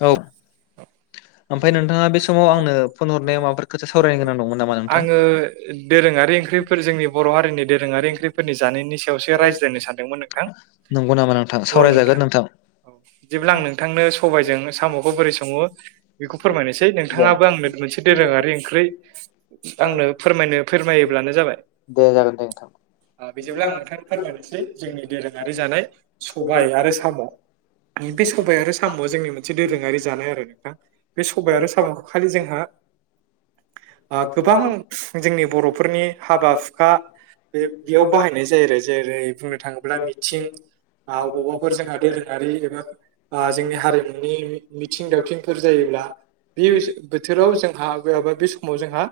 औ। [inaudible] ओमफ्राय नोंथाङा बे समाव आंनो फन हरनायाव माबाफोर खोथा सावरायनो गोनां दंमोन नामा नोंथां। आङो दोरोङारि ओंख्रिफोर जोंनि बर' हारिनि दोरोङारि ओंख्रिफोरनि जानायनि सायावसो रायज्लायनो सानदोंमोन नोंथां। नंगौ नामा नोंथां सावरायजागोन नोंथां। औ बिदिब्ला आं नोंथांनो जोंनो साम'खौ बोरै सङो बेखौ फोरमायनोसै नोंथाङाबो दे आंनो मोनसे दोरोङारि ओंख्रै आंनो फोरमायनो फोरमायोब्लानो जाबाय जागोन दे नोंथां बेजोंब्ला आं नोंथांनो फोरमायनोसै जोंनि दोरोङारि जानाय सबाय आरो साम' बे सबाय आरो साम'आ जोंनि मोनसे दोरोङारि जानाय आरो नोंथां बे सबाय आरो साम'खौ खालि जोंहा ओ गोबां जोंनि बर'फोरनि हाबा हुखा बे बेयाव बाहायनाय जायो आरो जेरै बुंनो थाङोब्ला मिथिं बबावबाफोर जोंहा दोरोङारि एबा ओ जोंनि नि मिथिं दावथिंफोर जायोब्ला बे बोथोराव जोंहा बबेयावबा बे समाव जोंहा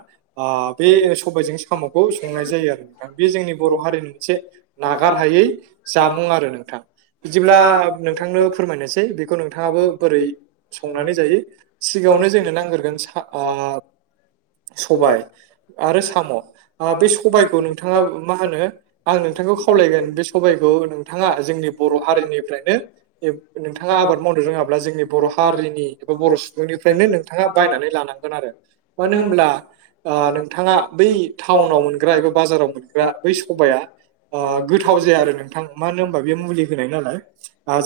ओ बे सबायाइजों साम'खौ संनाय जायो आरोना नोंथां बे जोंनि बर' हारिनि मोनसे नागार हायै जामुं आरो नोंथां। बिदिब्ला नोंथांनो फोरमायनोसै बेखौ नोंथाङाबो बोरै संनानै जायो सिगाङावनो जोंनो नांग्रोगोन ओ स'बाय आरो साम' बे सबायखौ नोंथाङा मा होनो आंनो नोंथांखौ खावलायगोन बे सबबायखौ नोंथाङा जोंनि बर' हारिनिफ्रायनो नोंथाङा आबाद मावनाय रोङाब्ला जोंनि बर' हारिनि एबा बर' सुबुंनिफ्रायनो नोंथाङा बायनानै लानांगोन आरो मानो होनब्ला नोंथाङा बै टाउनाव मोनग्रा एबा बाजाराव मोनग्रा बै स'बाया गोथाव जाया आरो नोंथां । मानो होनो होमब्ला बे मुलि होनाय नालाय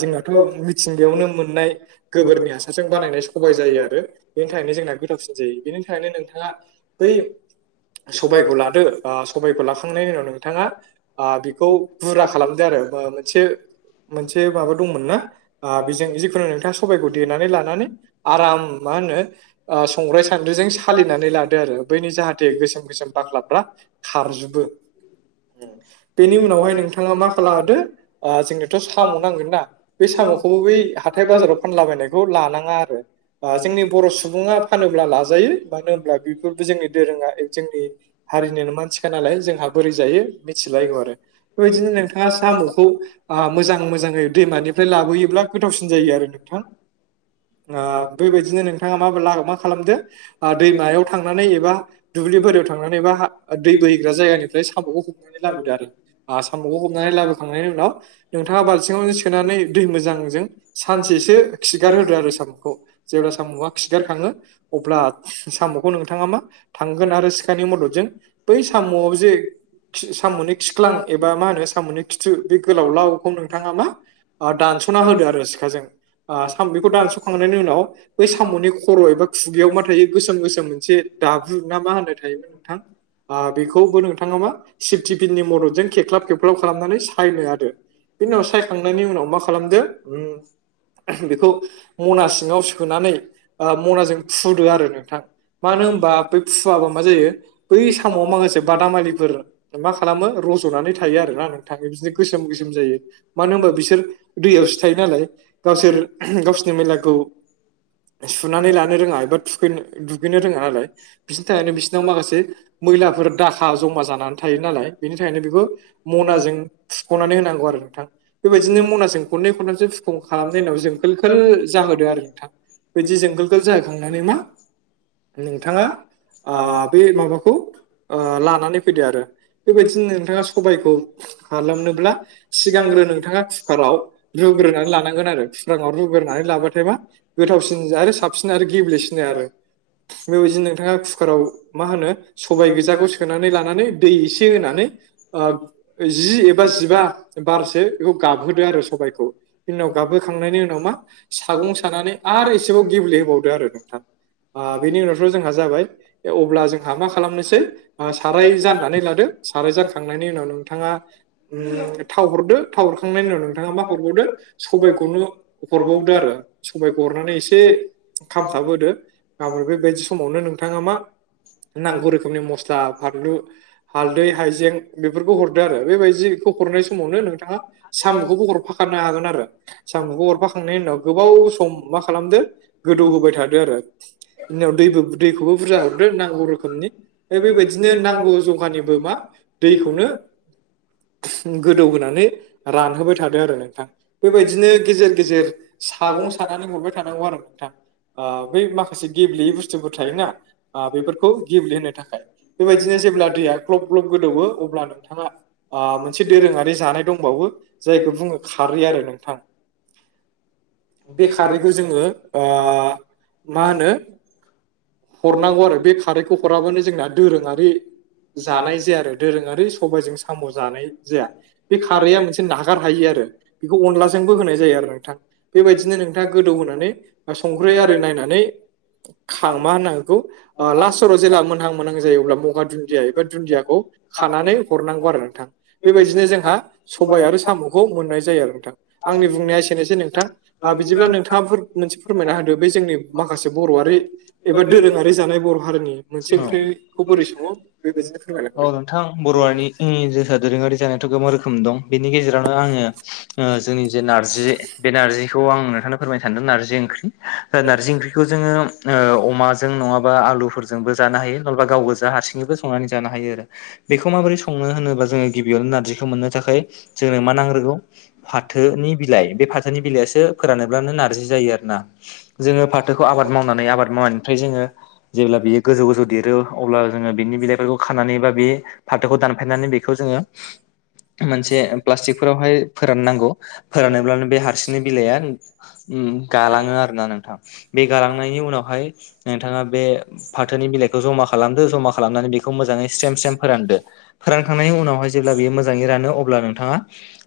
जोंनाथ' मिथिंगायावनो मोननाय गोबोरनि हासारजों बानायनाय स'बाय जायो आरो बेनि थाखायनो जोंना गोथावसिन जायो । बेनि थाखायनो नोंथां हा बै स'बायखौ लादो स'बायखौ लाखांनायनि उनाव नोंथाङा बेखौ बुरा खालामदो आरो मोनसे मोनसे माबा दंमोनना [inaudible] नोंथाङा सबबायखौ देनानै लानानै आराम मा होनो संग्राय सान्द्रिजों सालिनानै लादो आरो बैनि जाहाथे गोसोम गोसोम बाख्लाफ्रा खारजोबो बेनि उनावहाय नोंथाङा मा खालामहदो जोंनोथ' साम' नांगोनना बे साम'खौबो बै हाथाय बाजाराव फानलाबायनायखौ लानाङा आरो जोंनि बर' सुबुङा फानोब्ला लाजायो मानो होनब्ला बेफोरबो जोंनि दोरोङा जोंनि हारिनिनो मानसिखा नालाय जोंहा बोरै जायो मिथिलायगौ आरो बेबायदिनो नोंथाङा साम'खौ मोजां मोजाङै दैमानिफ्राय लाबोयोब्ला गोथावसिन जायो आरो नोंथां। बेबायदिनो नोंथाङा माबोला मा खालामदो दैमायाव थांनानै एबा दुब्लिबारियाव थांनानै बा दै बोहैग्रा जायगानिफ्राय साम'खौ हमनानै लाबोदो आरो साम'खौ हमनानै लाबो लाबोखांनायनि उनाव नोंथाङा बालथिङाव सोनानै दै मोजांजों सानसेसो खिगार होदो आरो साम'खौ जेब्ला साम'आ खिगारखाङो अब्ला साम' साम'खौ नोंथाङा मा थांगोन आरो सिखानि मददजों बै साम'आव जे साम'नि खिख्लां एबा मा होनो साम'नि खिथु बे गोलाव लावखौ नोंथाङा मा दान स'ना होदो आरो सिखा जों साम'निखौ दानसखांनायनि उनाव बै साम'नि खर' एबा खुगायाव मा थायो गोसोम गोसोम मोनसे दाब्रु ना मा होनो थाय नोंथां। बेखौबो नोंथाङा मा सिफटिफिननि मददजों खेख्लाब खेबख्लाब खालामनानै सायदो आरो बेनि उनाव सायखांनायनि उनाव मा खालामदो बेखौ मना सिङाव सोनानै मनाजों फुदो आरो नोंथां। मानो होनबा फुवाबा मा जायो बै सामाव माखासे बादामालिफोर मा खालामो रज'नानै थायो आरोना नोंथां बिदिनो गोसोम गोसोम जायो ।मानो होनबा बिसोर दैयावसो थायो नालाय? गावसोर गावसोरनि मेलाखौ सुनानै लानो रोङा एबा थुखै दुगैनो रोङा नालाय बिसनि थाखायनो बिसिनाव माखासे मैलाफोर दाखा जमा जानानै थायो नालाय बेनि थाखायनो बेखौ मनाजों फुख'नानै होनांगौ आरो नोंथां बेबायदिनो मनाजों खननै खनथामसो फुख' खालामनाय उनाव जोंखोल खोला जाहोदो आरो नोंथां बिदि जोंखोल खोल जाहोखांनानै मा नोंथाङा हा। बे माबाखौ लानानै फैदो आरो बेबायदिनो नोंथाङा सबायखौ खालामनोब्ला सिगांग्रो नोंथाङा कुकाराव रु रुग्रोनानै लानानै फुखाराव रुग्रोनानै लाबाथाय मा गोथावसिन आरो साबसिन आरो गेब्लेसिनो आरो बेबायदिनो नोंथाङा कुकाराव मा होनो सबाय गोजाखौ सोनानै लानानै दै एसे होनानै जि एबा जिबा बारसो बेखौ गाबहोदो आरो सबायखौ नि उनाव गाबबोखांनायनि उनाव मा सागं सानानै आरो एसेबाव गेब्ले होबावदो आरो नोंथां बेनि उनावथ' जोंहा जाबाय अब्ला जोंहा मा खालामनोसै साराय जाननानै लादो। साराय जानखांनायनि उनाव नोंथाङा थाव हरदो थाव हरखांनायनि उनाव नोंथाङा मा हरबावदो सबबायखौनो हरबावदो आरो सबायखौ हरनानै एसे खामथाबहोदो आरो बेबायदि समावनो नोंथाङा मा नांगौ रोखोमनि मस्ला फानलु हालदै हाइजें बेफोरखौ हरदो आरो बेबायदि हरनाय समावनो नोंथाङा साम'खौबो हरफ खारनो हागोन आरो साम'खौ हरफाखांनायनि उनाव गोबाव सम मा खालामदो गोदौ होबाय थादो आरो बियाव दैबो दैखौबो बुरजा हरदो नांगौ रोखोमनि बेबायदिनो नांगौ जखानिबो दैखौनो गोदौ होनोनानै रानहोबाय थादो आरो नोंथां। बेबायदिनो गेजेर गेजेर सागं सानानै हरबाय थानांगौ आरो नोंथां। बै माखासे गेब्लेयै बुस्थुफोर थायोना बेफोरखौ गेब्लेहोनो थाखाय बेबायदिनो जेब्ला दैया ग्लब ग्लब गोदौवो अब्ला नोंथाङा मोनसे दोरोङारि जानाय दंबावो जायखौ बुङो खारै आरो नोंथां बे खारैखौ जोङो मा होनो हरनांगौ आरो बे खारैखौ हराबानो जोंना दोरोङारि जानाय जाया आरो दोरोंङारि सबायाइजों साम' जानाय जाया बे खारैया मोनसे नागार हायो आरो बेखौ अनलाजोंबो होनाय जायो आरो नोंथां बेबायदिनो नोंथांङा गोदौ होनोनानै संख्रै आरि नायनानै [unintelligible] मा होनना बेखौ लास्टराव जेब्ला मोनहां मोनहां जायो अब्ला मगा दुन्दिया एबा दुन्दियाखौ खानानै हरनांगौ आरो नोंथां बेबायदिनो जोंहा सबाय आरो साम'खौ मोननाय जायो आरो नोंथां आंनि बुंनाया एसेनोसै नोंथां बिदिब्ला नोंथांङा मोनसे फोरमायना होदो बे जोंनि माखासे बर'आरि एबा दोरोङारि जानाय बर' हारिनि मोनसे ओंख्रिखौ बोरै संङो बेबायदिनो फोरमाय हरदों दोरोंङारि जानायाथ' गोबां रोखोम दं बेनि गेजेरावनो आंङो जोंनि जे नारजि बे नारजि नोंथांनो फोरमायनो सानदों नारजिंखौ ज अमाजों नङा आलु बो ज हायोा गाव हार हायो आरो बेखौ माबै सनो होनोबा जोंङो गिबियावनो नारजिखौ मोननो थाखाय जोंनो मा नांग्रोगौ फाथोनि बिलाइ बे फाथोनि बिलाइ फो फोरानोब्लानो नारजि जायो आरो ना जोंङो फाथोखौ आबाद मावनानै आबाद मावनायनिफ्राय जोंङो जेब्ला बियो गोजौ गोजौ देरो अब्ला जोंङो बिनि बिलाइफोरखौ खानानै बा बे फाथोखौ दानफायनानै बेखौ जोंङो [inaudible] मोनसे प्लासतिग फोराव फोरान नांगौ फोरानोब्लानो बे गालांङो आरोना नोंथां बे गालांनायनि उनावहाय नोंथांङा बे फाथोनि बिलाइखौ जमा खालामदो जमा खालामनानै बेखौ मोजांङै स्रम स्रम फोरानदो फोरानखांनायनि उनाव बेवहाय जेब्ला बेयो मोजांङै रानो अब्ला नोंथांङा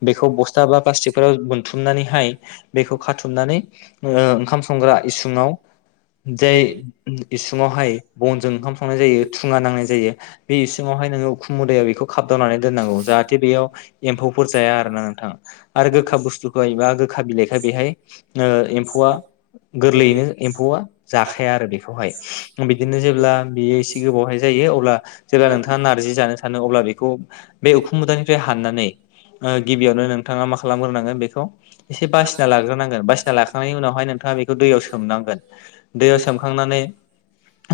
बेखौ बस्था बा प्लास्टिकफोराव मोनथुमनानैहाय बेखौ खाथुमनानै ओंखाम संग्रा इसुङाव जाय इसुङावहाय बनजों ओंखाम संनाय जायो थुङा नांनाय जायो बे इसङावहाय उखुम मुद बेखौ खाबदावनानै दोननांगौ जाहाथे बेयाव एम्फौफोर जाया आरो ना नोंथांङा आरो गोखा बुस्थुखौयोबा खा बिलाइखाय बेहाय एम्फौआ गोरलैयैनो एम्फौआ जाखाया आरो बेखौहाय बिदिनो जेब्ला बेयो एसे गोबावहाय जायो अ जेब्ला नोंथांङा नारजि जानो सानो अ बेखौ बे उख मुदफ्राय हनानै गिबियावनो नोंथांङा मा खालामग्रोनांगोन बेखौ एसे बासिना लाग्रोनांगोन बासिना लाखांनायनि उनावहाय नोंथांङा बेखौ दैयाव सोमनांगोन दैयाव सोमखांनानै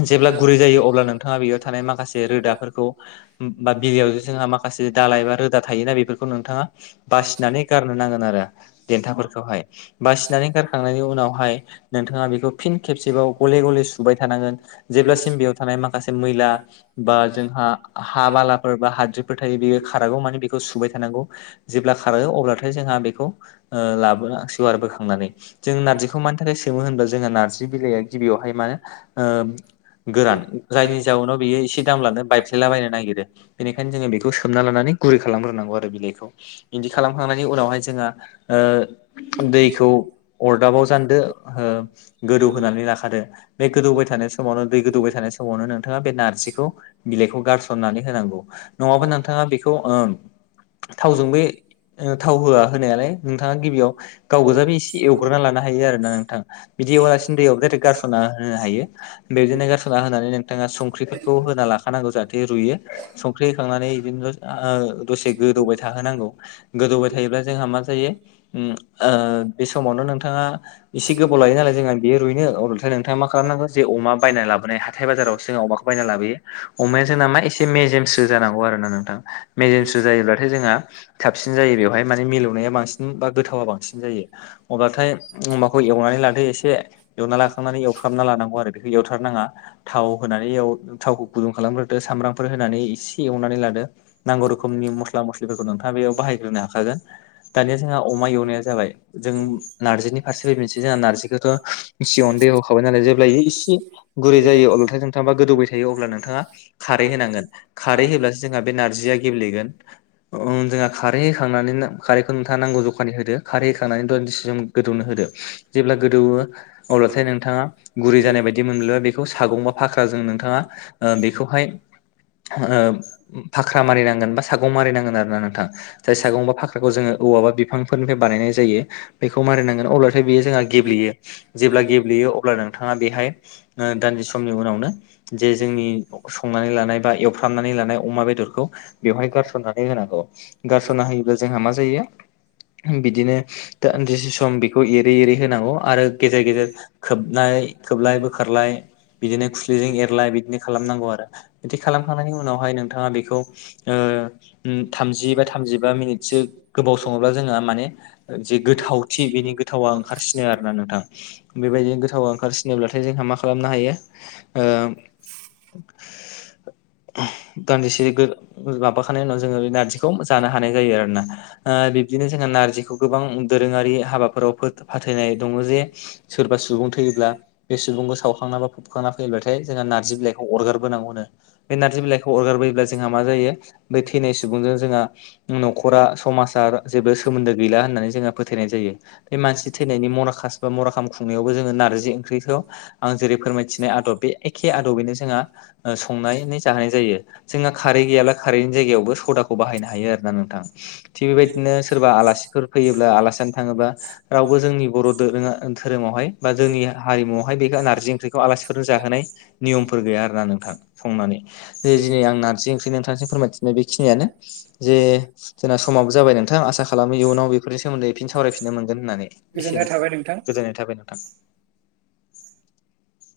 जेब्ला गुरै जायो अब्ला नोंथाङा बेयाव थानाय माखासे रोदाफोरखौ बा बिलोआव ज जोंहा माखासे माखासे दालााय एबा रोदा थायोना बेफोरखौ नोंथांङा बासिनानै गारनो नांगोन आरो थाय बासिनानै गारखांनायनि उनावहाय नोंथांङा बेखौ फिन खेबसेबाव गले गले सुबाय थानांगोन जेब्लासिम बेयाव थानाय माखासे मैला बा जोंहा हा बालाफोर बा हाद्रिफोर थायो बेयो खारागौ माने बेखौ नंगौ, जेब्ला खारो अब्लाथाय जोंहा बेखौ ओ लाबो सेवार बोखांनानै जों नारजिखौ मानि थाखाय सोमो होनबा जोंहा नारजि बिलाइया गिबियावहाय मान ओ गोरान जायनि जाउनाव बेयो एसे दामलानो बायस्लायलाबायनो नागिरो बेनिखायनो जोंङो बेखौ सोमना लानानै गुरै खालामो। बिलाइखौ बिदि खालामखांनायनि उनावहाय जोंहा ओ दैखौ अरदाबाव जानदो ओ गोदौ होनानै लाखादो बे गोदौबाय था समावनो दै गोदौबाय थानाय समावनो नोंथाङा बे नारजिखौ बिलाइखौ गारसननानै होनांगौ नंङाबा नोंथांङा बेखौ ओ थावजों बे थाव होआ होनायालाय नोंथांङा गिबियाव गाव गोजाै एसे एवग्रोना लानो हायो आर ना नोंथा बिदि एवालासिनो दैयाव दायरेक्ट गारसना हो नो हायो बेनो गारसना होनानै नोंथांङा संख्रिफोरखौ होना लाखानांगौ जाहाथे रुयो संख्रि होखांनानै बिदिनो आ दसे गोदौबाय थाहोनांगौ। गोदौबाय थायोब्ला जोंहा मा जायो उम आ बे समावनो नोंथांङा एसे गोबाव लायो नालाय जोंहा बेयो रुइनो अब्लाथाय नोंथांङा मा खालाम अमा बायना लाबोनाय हथाय बाजाराव अमाखौ बायना लाबोायो अमाया जोंना मा एसे मेजेमसो जा नांगौ आरो ना नोंथां मेजेमसु जायोब्लाथाय जोंहा साबसिन जायो बेयावहाय माने मिलौनाया बांसिन बा गोथावा बांसिन जायो अब्लाथाय अमाखौ एवनानै लानोदो एसे एवनानै लाखांनानै एवफ्रनानै लांगौ आरो बेखौ एवथारनााङा थाव होनानै एव थावखौ गुदुं खालामग्रोदो सामब्रामफोर होनानै इसे एवनानै लादो नांगौ रोखोमनि मस्ला मस्लिफोरखौ नोंथाङा बेयाव बाहायग्रोनो हाखागोन दानिया जोंहा अमा एवनाया जाबाय जों नारजिनि फारसेबो मोनसे जोंहा नारजिखौथ' सियावनो दै खाबाय नालाय जेबब्ला इसे गुरै जायो अब्लाथाय नोंथांबा गोदौबाय थायो अब्ला नोंथाङा खारै होनांगोन खारै होब्लासो जोंहा बे नारजिया गेब्लेगोन ओ जोंहा खारै होखांनानै खार नोंथाङा नांगौ जखानि होदो खारैखांनानै दान्दिसे सम गोदौनो होदो जेब्ला गोदौवो अब्लाथाय नोंथाङा गुरै जानाय बायदि मोन बेखौ सागंबा फाख्राजों नोंथाङा बेखौहाय ओ फाख्रा मारिनांगोन बा सागं मारि नांगोन आर ना नोंथां। जाय सागंबा फाख्राखौ जोङो औवा बा बिफांफोरनिफ्राय बानायनाय जायो। बेखौ मारिनांगोन अब्लाथाय बेयो जोंहा गेब्लेयो जेब्ला गेब्लेयो अब्ला नोंथाङा बेहाय दान्दिसे समनि उनावनो जे जोंनि संनानै लानाय बा एवफ्रामनानै लानाय अमा बेदरखौ बेवहाय गारसननानै होनांगौ गारस'ना होयोब्ला जोंहा मा जायो बिदिनो दान्दिसे सम बेखौ एरै एरै होनांगौ आरो गेजेर गेजेर खोबनानै य खोबलाय बोखारलाय बिदिनो खुस्लिजों एरलाय बिदिनो खालामनांगौ आरो। बिदि खालामखांनायनि उनावहाय नोंथाङा बेखौ थामजि बा थामजिबा मिनिटसो गोबाव सङोब्ला जोङो माने जे गोथावथि बेनि गोथावा ओंखारसिनो आरो ना नोंथां। बेबायदि दिनो गोथाव ओंखारसिनोब्लाथाय जोंहा मा खालामनो हायो ओ [inaudible] [inaudible] दान्दिसे गो माबाखानाय उनाव जोङो बे नारजिखौ जानो हानाय जायो आरोना। ओ बिबदिनो जोंहा नारजिखौ गोबां दोरोङारि हाबाफोराव फाथायनाय दङ जे सोरबा सुबुङा सुबुं थैयोब्ला बे सुबुंखौ सावखांना बा फुबखांना फैयोब्लाथाय जोंहा नारजि बिलाइखौ अरगारबोनांगौनो। बे नारजि बिलाइ खौ अरगारबोयोब्ला जोंहा मा जायो बै थैनाय सुबुंजों जोंहा न'खरा समाज जेबो सोमोन्दो गैलाया होननानै जोंहा फोथायनाय जायो बे मानसि थैनायनि मराखास बा मरा खाम खुंनायावबो जोङो नारजि ओंख्रिखौ आं जेरै फोरमायथिनाय आदब बे एखे आदबैनो जोंहा ओ संनाय जहोनाय जायो। जोंहा खारै गैयाब्ला खारैनि जायगायावबो सदाखौ बाहायनो हायो आरोना नोंथां। थिग बेबायदिनो सोरबा आलासिफोर फैयोब्ला आलासियानो थाङोबा रावबो जोंनि बर' दोरोङा धोरोमावहाय बा जोंनि हारिमुावहाय बे नारजि ओंख्रिखौ आलासिफोरनो जाहोनाय नियमफोर गैया आरोना नोंथां संनानै। दिनै आं नारजि ओंख्रि नोंथांसिम फोरमायथिननाय बेखिनियानो जे जों समाबो जाबाय नोंथां आसा खालामो इयुनाव बेफोरनि सोमोन्दै एफिन सावरायफिननो मोनगोन होननानै गोजोननाय थाबाय एसेनोसै। नोंथां गोजोननाय थाबाय नोंथां।